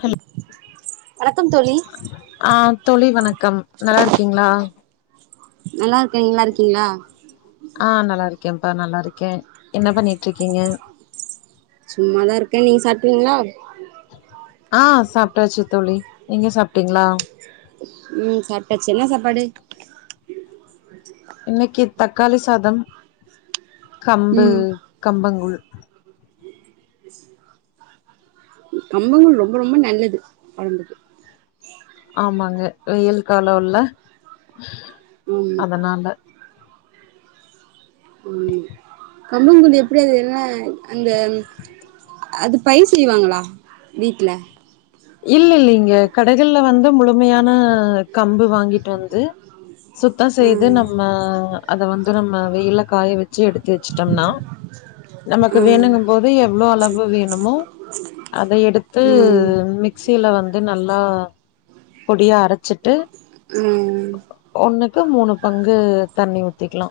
Hello வணக்கம் தோழி ஆ தோழி வணக்கம் நல்லா இருக்கீங்களா நல்லாருக்கே நீங்க நல்லா இருக்கீங்களா ஆ நல்லா இருக்கேன்ப்பா நல்லா இருக்கே என்ன பண்ணிட்டு இருக்கீங்க சும்மாதா இருக்கே நீங்க சாப்டிங்களா ஆஹ் சாப்டாச்சு தோழி நீங்க சாப்ட்டீங்களா உம் சாப்டாச்சு என்ன சாப்பாடு இன்னைக்கு தக்காளி சாதம் கம்பு ம் கம்பங்கூழ் கம்பங்கூழ் ரொம்ப ரொம்ப நல்லது உடம்புக்கு ஆமாங்க வெயில் காலோல்ல ஆமா அதனால ம் கம்பங்கூழ் எப்டியாது என்ன அந்த அது பயிர் செய்வாங்களா வீட்ல இல்ல இல்லங்க கடைகள்ல வந்து முழுமையான கம்பு வாங்கிட்டு வந்து சுத்தோ ஆ செய்து நம்ம அத வந்து நம்ம வெயில காய வச்சு எடுத்து வச்சிடோம்னா நமக்கு ஆ வேணுங்க போது எவ்ளோ அளவு வேணுமோ அத எடுத்து ம் மிக் சில வந்து நல்லா பொடியா அரைச்சிட்டு ம் ம் ஒன்னு க்கு மூணு பங்கு தண்ணி ஊத்திக்கலா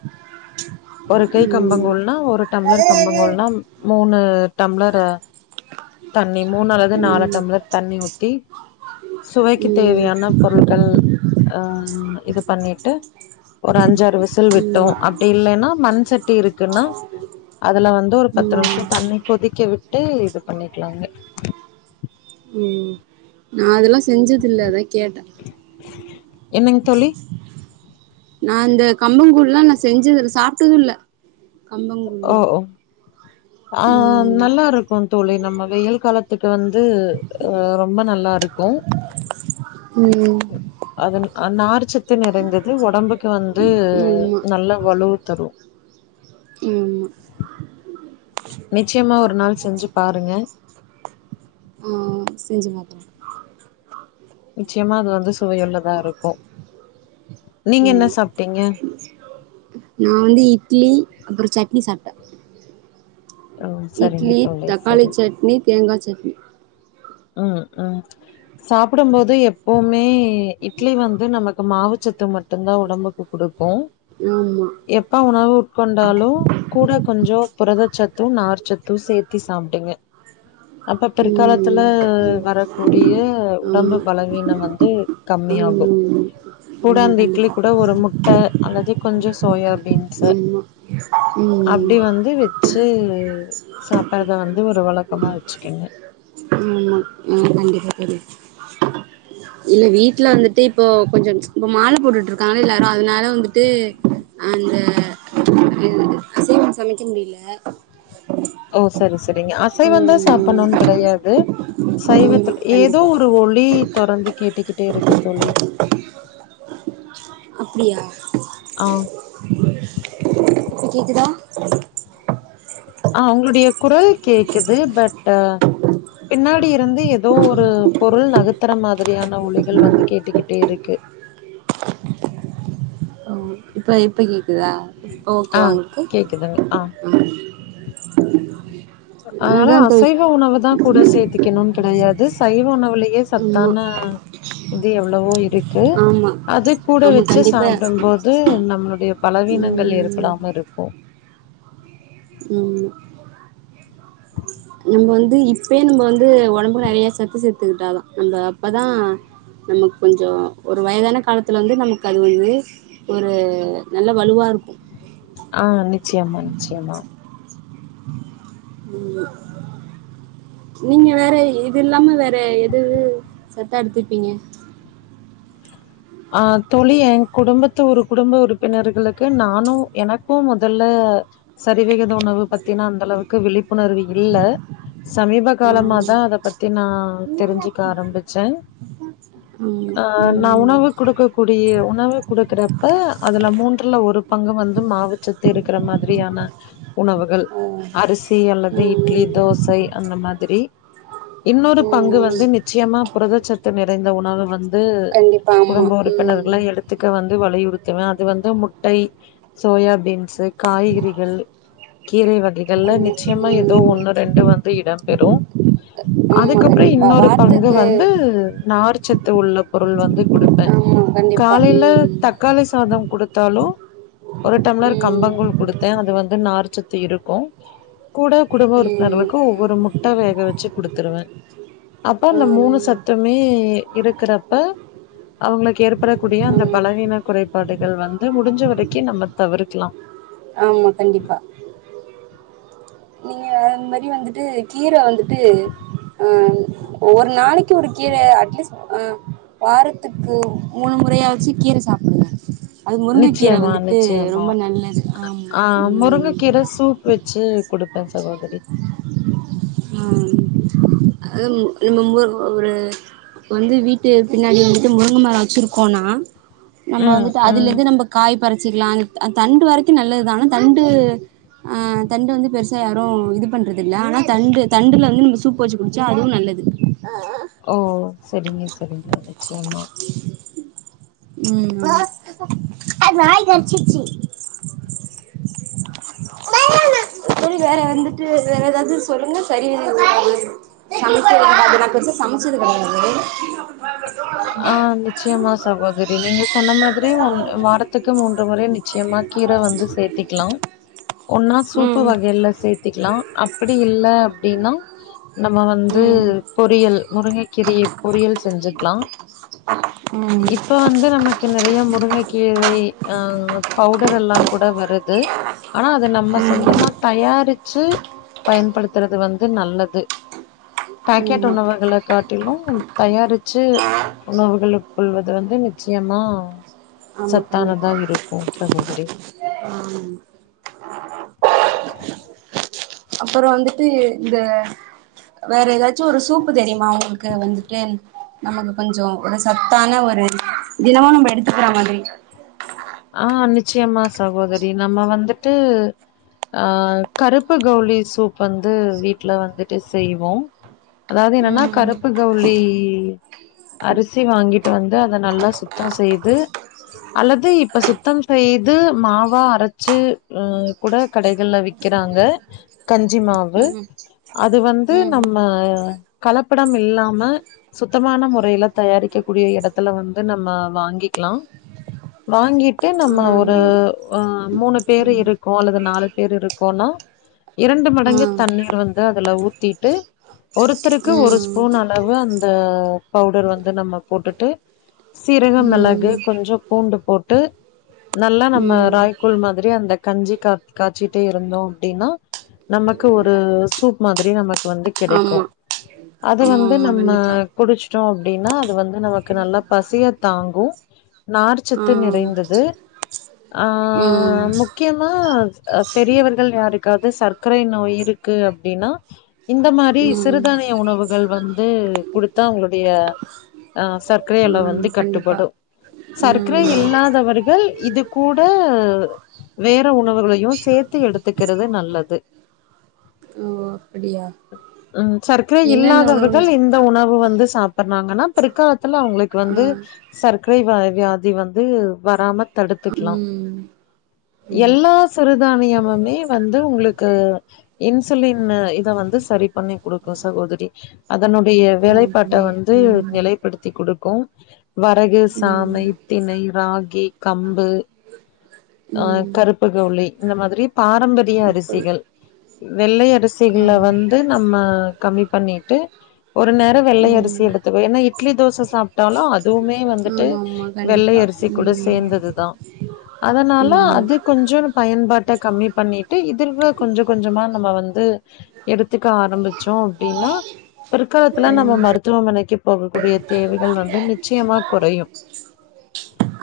ஒரு கை ம் கம்பங்கூழ்னா ஒரு டம்ளர் கம்புகூழ்னா மூணு டம்ளர் தண்ணி மூணு அல்லது நாலு டம்ளர் தண்ணி ஊத்தி ம் சுவைக்கு ம் தேவையான பொருள்கள் ஆ இது பண்ணிட்டு ஒரு அஞ்சாறு விசில் ம் விட்டோ அப் டி இல்லைன்னா மண் சட்டி இருக்குன்னா அதுல வந்து ஒரு பத்து நிமிஷோ தண்ணி கொதிக்க விட்டு விட்டு இது பண்ணிக்கலாங்க ம் நா அதெல்லா செஞ்சதுல்ல அதா கேட்டே என்னங்க தோழி நா இந்த கம்பங்கூழ்லா நா செஞ்சதுல சாப்டது இல்ல ஓ கம்பங்கூழ்லா ஓ ஆ ஆ ம் நல்லா இருக் கு தோழி நம்ம வெயில் காலத்துக்கு வந்து அ ரொம்ப நல்லா இருக்கு ம் அது அ நார்ச்சத்து நிறைந்தது உடம்புக்கு வந்து ஆமா நல்ல வலுவு தரு ஆமா நிச்சயமா ஒரு நாள் செஞ்சு பாருங்க ஆ செஞ்சு பாத்ரலா நிச்சயமா அது வந்து சுவையுள்ளதா இருக்கு நீங்க என்ன ஆமா சாப்டிங்க நா வந்து இட்லி அப்றோ சட்னி சாப்ட்டே ம் சரிங்க இட்லி தோழி தக்காளி சரி சட்னி தேங்கா சட்னி ஆ ஆ சாப்புடும்போது எப்போமே இட்லி வந்து நமக்கு மாவுச்சத்து மட்டுதா உடம்புக்கு குடுக்கு ஆமா எப்ப உணவு உட்கொண்டாலு கூட கொஞ்சோ புரதச்சத்து நார் சத்து சேர்த்தி சாப்டுங்க அப்ப பிற்காலத்துல ம் ம் வரக்கூடிய உடம்பு ஆமா பலவீனம் வந்து கம்மியாகு ஆமாமா கூட ஆமா அந்த இட்லி கண்டிப்பா கூட ஒரு முட் ட அல்லது கொஞ்சோ சோயாபீன்ஸ்சு ஆமா ம் அப்டி வந்து வச் சு சாப்டறத வந்து ஒரு வழக்கமா வச்சுக்கங்க ஆமா ஆ கண்டிப்பா தோழி இல்ல வீட்ல வந்திட்டு இப்போ கொஞ்சோ இப்ப மால போட்டுட்டு இருக்காங்கள எல்லாரு அதனால வந்துட்டு அந்த அசைவம் சமைக்க முடியல ஓ சரி சரிங்க அசைவந்தா ம் சாப்டணும்னு ம் கெடயாது சைவத்து ஆமா ஏதோ கண்டிப்பா ஒரு ஒளி தொடர்ந்து கேட்டுக்கிட்டே இருக்கு தோழி அப்டியா ஆ இப்ப கேக்குதா ஆ உங்களுடைய குரல் கேக்குது பட் டு பின்னாடி இருந்து ஏதோ ஒரு பொருள் நகுத்தற மாரி திரியான ஒலிகள் வந்து கேட்டுக்கிட்டே இருக்கு. ஓ இப்ப இப்ப கேக்குதா இப்போ ஆ ஓகேவா உங்குளுக்கு? கேக்குதுங்க ஆ ம் ஆ அதனால அதா தோழி அசைவ உணவதா கூட சேத்தி க்கணுன் கெடையாது சைவ உணவுலியே ஆமா சத்தான இது எவ்ளவோ இரு க்கு ஆமா அத கூட ஆமா வெச்சு கண்டிப்பா சாப்டம் போது நம்ளுடைய பலவீனங்கள் இருக் ம் [unintelligible] இருக்கு. ம். நம்ம வந்து இப்பியே நம்ப வந்து ஒடம்புக்கு நறையா சத்து சேத்துகிட்டாதா நம்ப அப்பதா நமக் கொஞ்சோ ஒரு வயதான காலத்துல வந்து நமக்கு அது வந்து ஒரு நல்ல வலுவா இருக்கு. ஆ நிச்சியமா நிச்சியமா. ம். நீங்க வேற இது இல்லாம வேற எது சத்தா எடுத்துப்பீங்க? ஆ தோழி எ குடும்பத்து ஒரு குடும்ப உறுப்பினர்களுக்கு நானு எனக்கு முதல்ல சரிவிகித உணவு பத்தினா அந்த அளவுக்கு விழிப்புணர்வு இல்ல. சமீப ஆ காலமாதா அத பத்தி நா தெரிஞ்சுக்க ஆரம்பிச்சே. ஆ நா உணவு குடுக்கக்கூடிய உணவு குடுக்குறப்ப அதுல மூன்றுல ஒரு பங்கு வந்து மாவுச்சத் த்து இருக்குற மாதிரியான உணவுகள் ஆமா அரிஸ் சி ம் அல்லது ம் இட்லி தோசை அந்த மாதிரி இன்னொரு பங்கு வந்து நிச்சயமா புரதச்சத்து நிறைந்த உணவ வந்து குடும்ப உறுப்பினர்கள எடுத்துக்க வந்து வலியுறுத்துவே அது வந்து முட்டை, சோயா பீன்ஸு காய்கறிகள் கீரை வகைகள்ல நிச்சயமா எதோ ம் ஒன்னு ரெண்டு வந் து இடம்பெரு ம் ம் அதுக்கப்புறோ கண்டிப்பா இன்னொரு ஆமா ம் ஆமா ம் ஆமா கண்டிப்பா பங்கு வாரத்துக்கு வந்து நார் சத்து உள்ள பொருள் வந்து குடுப்பே ஆமா கண்டிப்பா காலைல தக்காளி சாதோ குடுத்தாலு ஒரு டம்ளர் ம் கம்பங்கூழ் குடுத்தே அது வந்து நார்ச்சத்து இருக்கு. கூட குடும்ப ம் ம் உறுப்பினர்களுக்கு ஒவ்வொரு முட்ட வேக வெச்சு குடுத்துருவே. அப்ப அந்த ஆம், மூணு சத்துமே இருக்கறப்ப அவுங்களுக்கு ஏற்படக்கூடிய அந்த ஆமா. பலவீன குறைபாடுகள் வந்து முடிஞ்ச வரைக்கி நம்ம தவிர்க்லா. ஆமா கண்டிப்பா. நீங்க இந்மாரி வந்துட்டு கீர வந்துட்டு அ ஒரு நாளைக் க்கு ஒருக் கீரே அட்லீஸ் அ வாரத்துக்கு மூணு முறையாச்சி கீர சாப்புடுங்க. அது முருங்கக் கீர நிச்சயமா வந்துட்டு நிச்சயமா ரொம்ப நல்லது. ஆமா. ஆ முருங்கக் ம். கீர சூப் வெச்சு குடுப்பே சகோதரி. ம் அதும் இதுமும் முர் ஒரு வந்து வீட்டு பின்னாடி வந்துட்டு முருங்க மரோ வெச்சிருக்கோனா நம்ப ம் வந்துட்டு ம் அதுலந்து நம்ப காய் பறிச்சிக்லா த் அ தண்டு வரைக்கு நல்லதுதா ஆனா தண்டு ஆ தண்டு வந்து பெருசா யாரு இது பண்றதில்ல ஆனா தண்டு தண்டுல வந்து நம்ம சூப்பு வெச்சு குடிச்சா அதுவு நல்லது. ஓ செரிங்க செரிங்க நிச்சயம்மா. ம். சரி வேற வந்துட்டு வேற ஏதாவது சொல்லுங்க சரி [unintelligible] சமைக்கது [inaudible] சமைச்சிது கெடையாது. ஆ நிச்சய்மா சகோதரி நீங்க சொன்ன மாதிரி ஒன் வாரத்துக்கு மூன்று முறை நிச்சயமா கீர வந்து சேர்த்திக்கிலாம் [inaudible] ஒன்னா சூப்பு ம் வகைல சேர்த்திக்கலாம் அப்டி இல்ல அப்டின்னா நம்ம வந்து ம் பொறியல் முருங்கைக்கீரிய பொறியல் செஞ்சுக்லாம் ம் இப்ப வந்து நமக்கு நெறைய முருங்கை கீரை ஆஹ் பவுடரெல்லாம் கூட வருது ஆனா அத நம் நம்ப சொந்தமா தயாரிச்சு பயன்படுத்துறது வந்து நல்லது பாக்கெட் ஆமா உணவகள காட்டிலும் தயாரிச்சு உணவுகள் உட்கொள்வது வந்து நிச்சயமா சத்தானதா இருக்கூ சகோதரி ஆம் அப்றம் வந்துட்டு இந்த வேற ஏதாச்சு ஒரு சூப்பு தெரியுமா உங்களுக்கு வந்துட்டு நமக்கு கொஞ்சோம் ஒரு சத்தான ஒரு தினமும் நம்ப எடுத்துக்கற மாதிரி ஆ நிச்சயமா சகோதரி நம்ம வந்துட்டு ஆ கருப்பு கவுளி சூப் வந்து வீட்ல வந்துட்டு செய்வோ அதாது என்னன்னா கருப்பு கவுலி அரிசி வாங்கிட்டு வந்து அத நல்லா சுத்தம் செய்து அல்லது இப்ப சுத்தம் செய்து மாவா அரச்சு கூட கடைகள்ல விக்குறாங்க கஞ்சி மாவு அது வந்து ம் ம் நம்ம கலப்படம் இல்லாம சுத்தமான முறையில தயாரிக்க கூடிய எடத்துல வந்து நம்ம வாங்கிக்கலாம் வாங்கிட்டு நம்ம ஒரு ஆமா ஆ மூணு பேரு இருக்கோ அல்லது நாலு பேரு இருக்கோனா இரண்டு மடங்கு ஆ தண்ணீர் வந்து அதுல ஊத்திட்டு ஒருத்தருக்கு ம் ம் ம் ஒரு ஸ்பூன் அளவு அந்த அ பவுடர் வந்து நம்ம போட்டுட்டு சீரக மெளகு கொஞ்சோ பூண்டு போட்டு நல்லா நம்ம ராய்க்கூல் மாதிரி அந்த கஞ்சி கா காச்சிட்டே இருந்தோம் அப்டினா நமக்கு ஒரு சூப் மாதிரி நமக்கு வந்து கிடைக்கூ ஆமா அது ஆமா வந்து ஆமா நம்ம கண்டிப்பா குடுச்ட்டோ அப்டின்னா அது வந்து நமக்கு நல்லா பசிய தாங்கும் ஆ நார்ச்சத்து நிறைந்தது ஆ ம் ஆ ம் முக்கியமா பெரியவர்கள் யாருக்காது சர்க்கரை நோய் இருக் கு அப்டினா இந்த மாறி சிறுதானிய உணவுகள் வந்து குடுத்தா அவங்களுடைய ஆ சக்கரை அளவு வந்து ஆமா கண்டிப்பா கட்டுப்படு சர்க் க்ரை ம் இல்லாதவர்கள் இது கூட வேற உணவுகளையு சேத்து எடுத்துக்கறது நல்லது ஓ அப்படியா ம் சர்க்கரை என்னென்ன இல்லாதவர்கள் உணவு இந் ந்த உணவு வந்து சாப்பட்றாங்கனா பிற்காலத்துல அவ்ங்களுக்கு ஆ வந்து சர்க்கரை வ வியா தி வந்து வராம தடுத்துக்லாம் ம் ம் எல்லா சிறுதானியமுமே வந்து உங்களுக்கு இன்சுலின் இத வந்து சரி பண்ணி குடுக்கு சகோதரி அதனுடைய ஆ வேலைப்பாட்ட அப்படி வந்து ம் நிலைபடுத்தி கொடுக்கூம் வரகு ம் சாமை திணை ராகி கம்பு ஆ ம் கருப்பு கவுளி இந்த மாதிரி பாரம்பரிய இப்படி அரிசிகள் வெள்ளை ஆ அரிசிகள வந்து நம்ம கம்மி பண்ணிட்டு ஒரு நேரோவெள்ளை அரிசி ம் எடுத்துக்கோ ஏன்னா இட்லி தோச சாப்ட்டாலு அதுவுமே வந்துட்டு ஆமா ஆமா வெள்ளை கண்டிப்பா அரிசி கூட ம் சேந்ததுதா அதனால ஆமா அதுக் கொஞ்சோனு பயன்பாட்ட கம்மி பண்ணிட்டு இதில்வ கொஞ்சொ கொஞ்சமா நம்ம வந்து எடுத்துக்க ஆரம்பிச்சோ அப்டின்னா பிற்காலத்துல நம்ம மருத்துவமனைக்கு போகக்கூடிய தேவைகள் வந்து நிச்சயமா குறையு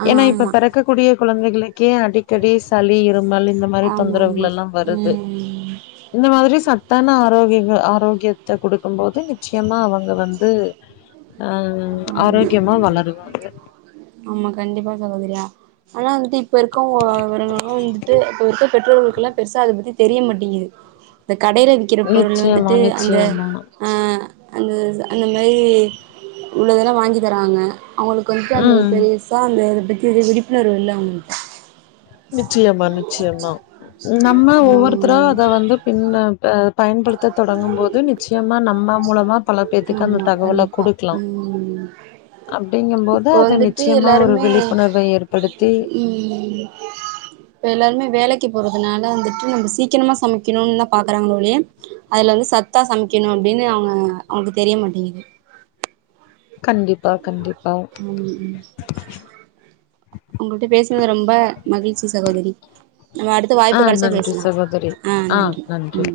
ஏன்னா இப்ப ஆமா பிறக்கக்கூடிய குழந்தைகளுக்கே அடிக்கடி சளி இருமல் இந்த மாறி ஆ ஆமா ஆமா தொந்தரவுகள் ஆமா எல்லாம்வருது து ம் இந்த மாதிரி சத்தான ஆரோக்கியங்க ஆரோக்கியத்த குடுக்கும் போது நிச்சயமா அவங்க வந்து ஆ ஆமா ஆரோக்கியமா வளருவாங்க ஆமா கண்டிப்பா சகோதரியா ஆனா வந்து இப்ப இருக்கவுங்க [unintelligible] வந்துட்டு இப்ப இருக்க பெற்றோர்களுக்குல்லா பெருசா அத பத்தி தெரிய மாட்டேங்குது இந்த கடையில விக்கிற பொருள் நிச்சயமா வந்துட்டு அந்த நிச்சயமா ஆ அந்த அந்த மாரி உள்ளதெல்லா வாங்கி தராங்க அவுங்களுக் கொஞ்ச அந்த ஒரு ம் பெருசா அந்த அத பத்தி விழப்புணர்வு இல்ல அவுங்கள்ட நிச்சியமா நிச்சியமா நம்ம ஒவ்வொருத்தரா ம் அத வந்து பின்ன ப பயன்படுத்த தொடங்கும் போது நிச் சயமா நம்ம மூலமா பல பேத்துக்கு அந்த ஆமா தகவல கண்டிப்பா குடுக்லா ம் அப்டிங்கும்போது இப்போ அத வந்துட்டு நிச்சயமா ஒரு எல்லாருமே விழிப்புணர்வ ஏற்படுத்தி ம் இப்ப எல்லாருமே வேலக்கி போறதுனால வந்துட்டு நம்ப சீக்கிரமா சமைக்கணுன்தா பாக்குறாங்க ஒழிய அதுல வந்து சத்தா சமைக்கணு அப்டின்னு அவுங்க அவுங்கக்கு தெரிய மாட்டேங்குது கண்டிப்பா கண்டிப்பா ம் ம் உங்கள்ட்ட பேசுனது ரொம்ப மகிழ்ச்சி சகோதரி நம்ம அடுத் த்து ஆ வாய்ப்பு கெடச்சா நன்றி பேச்லா சகோதரி. ஆ நன்றி ம்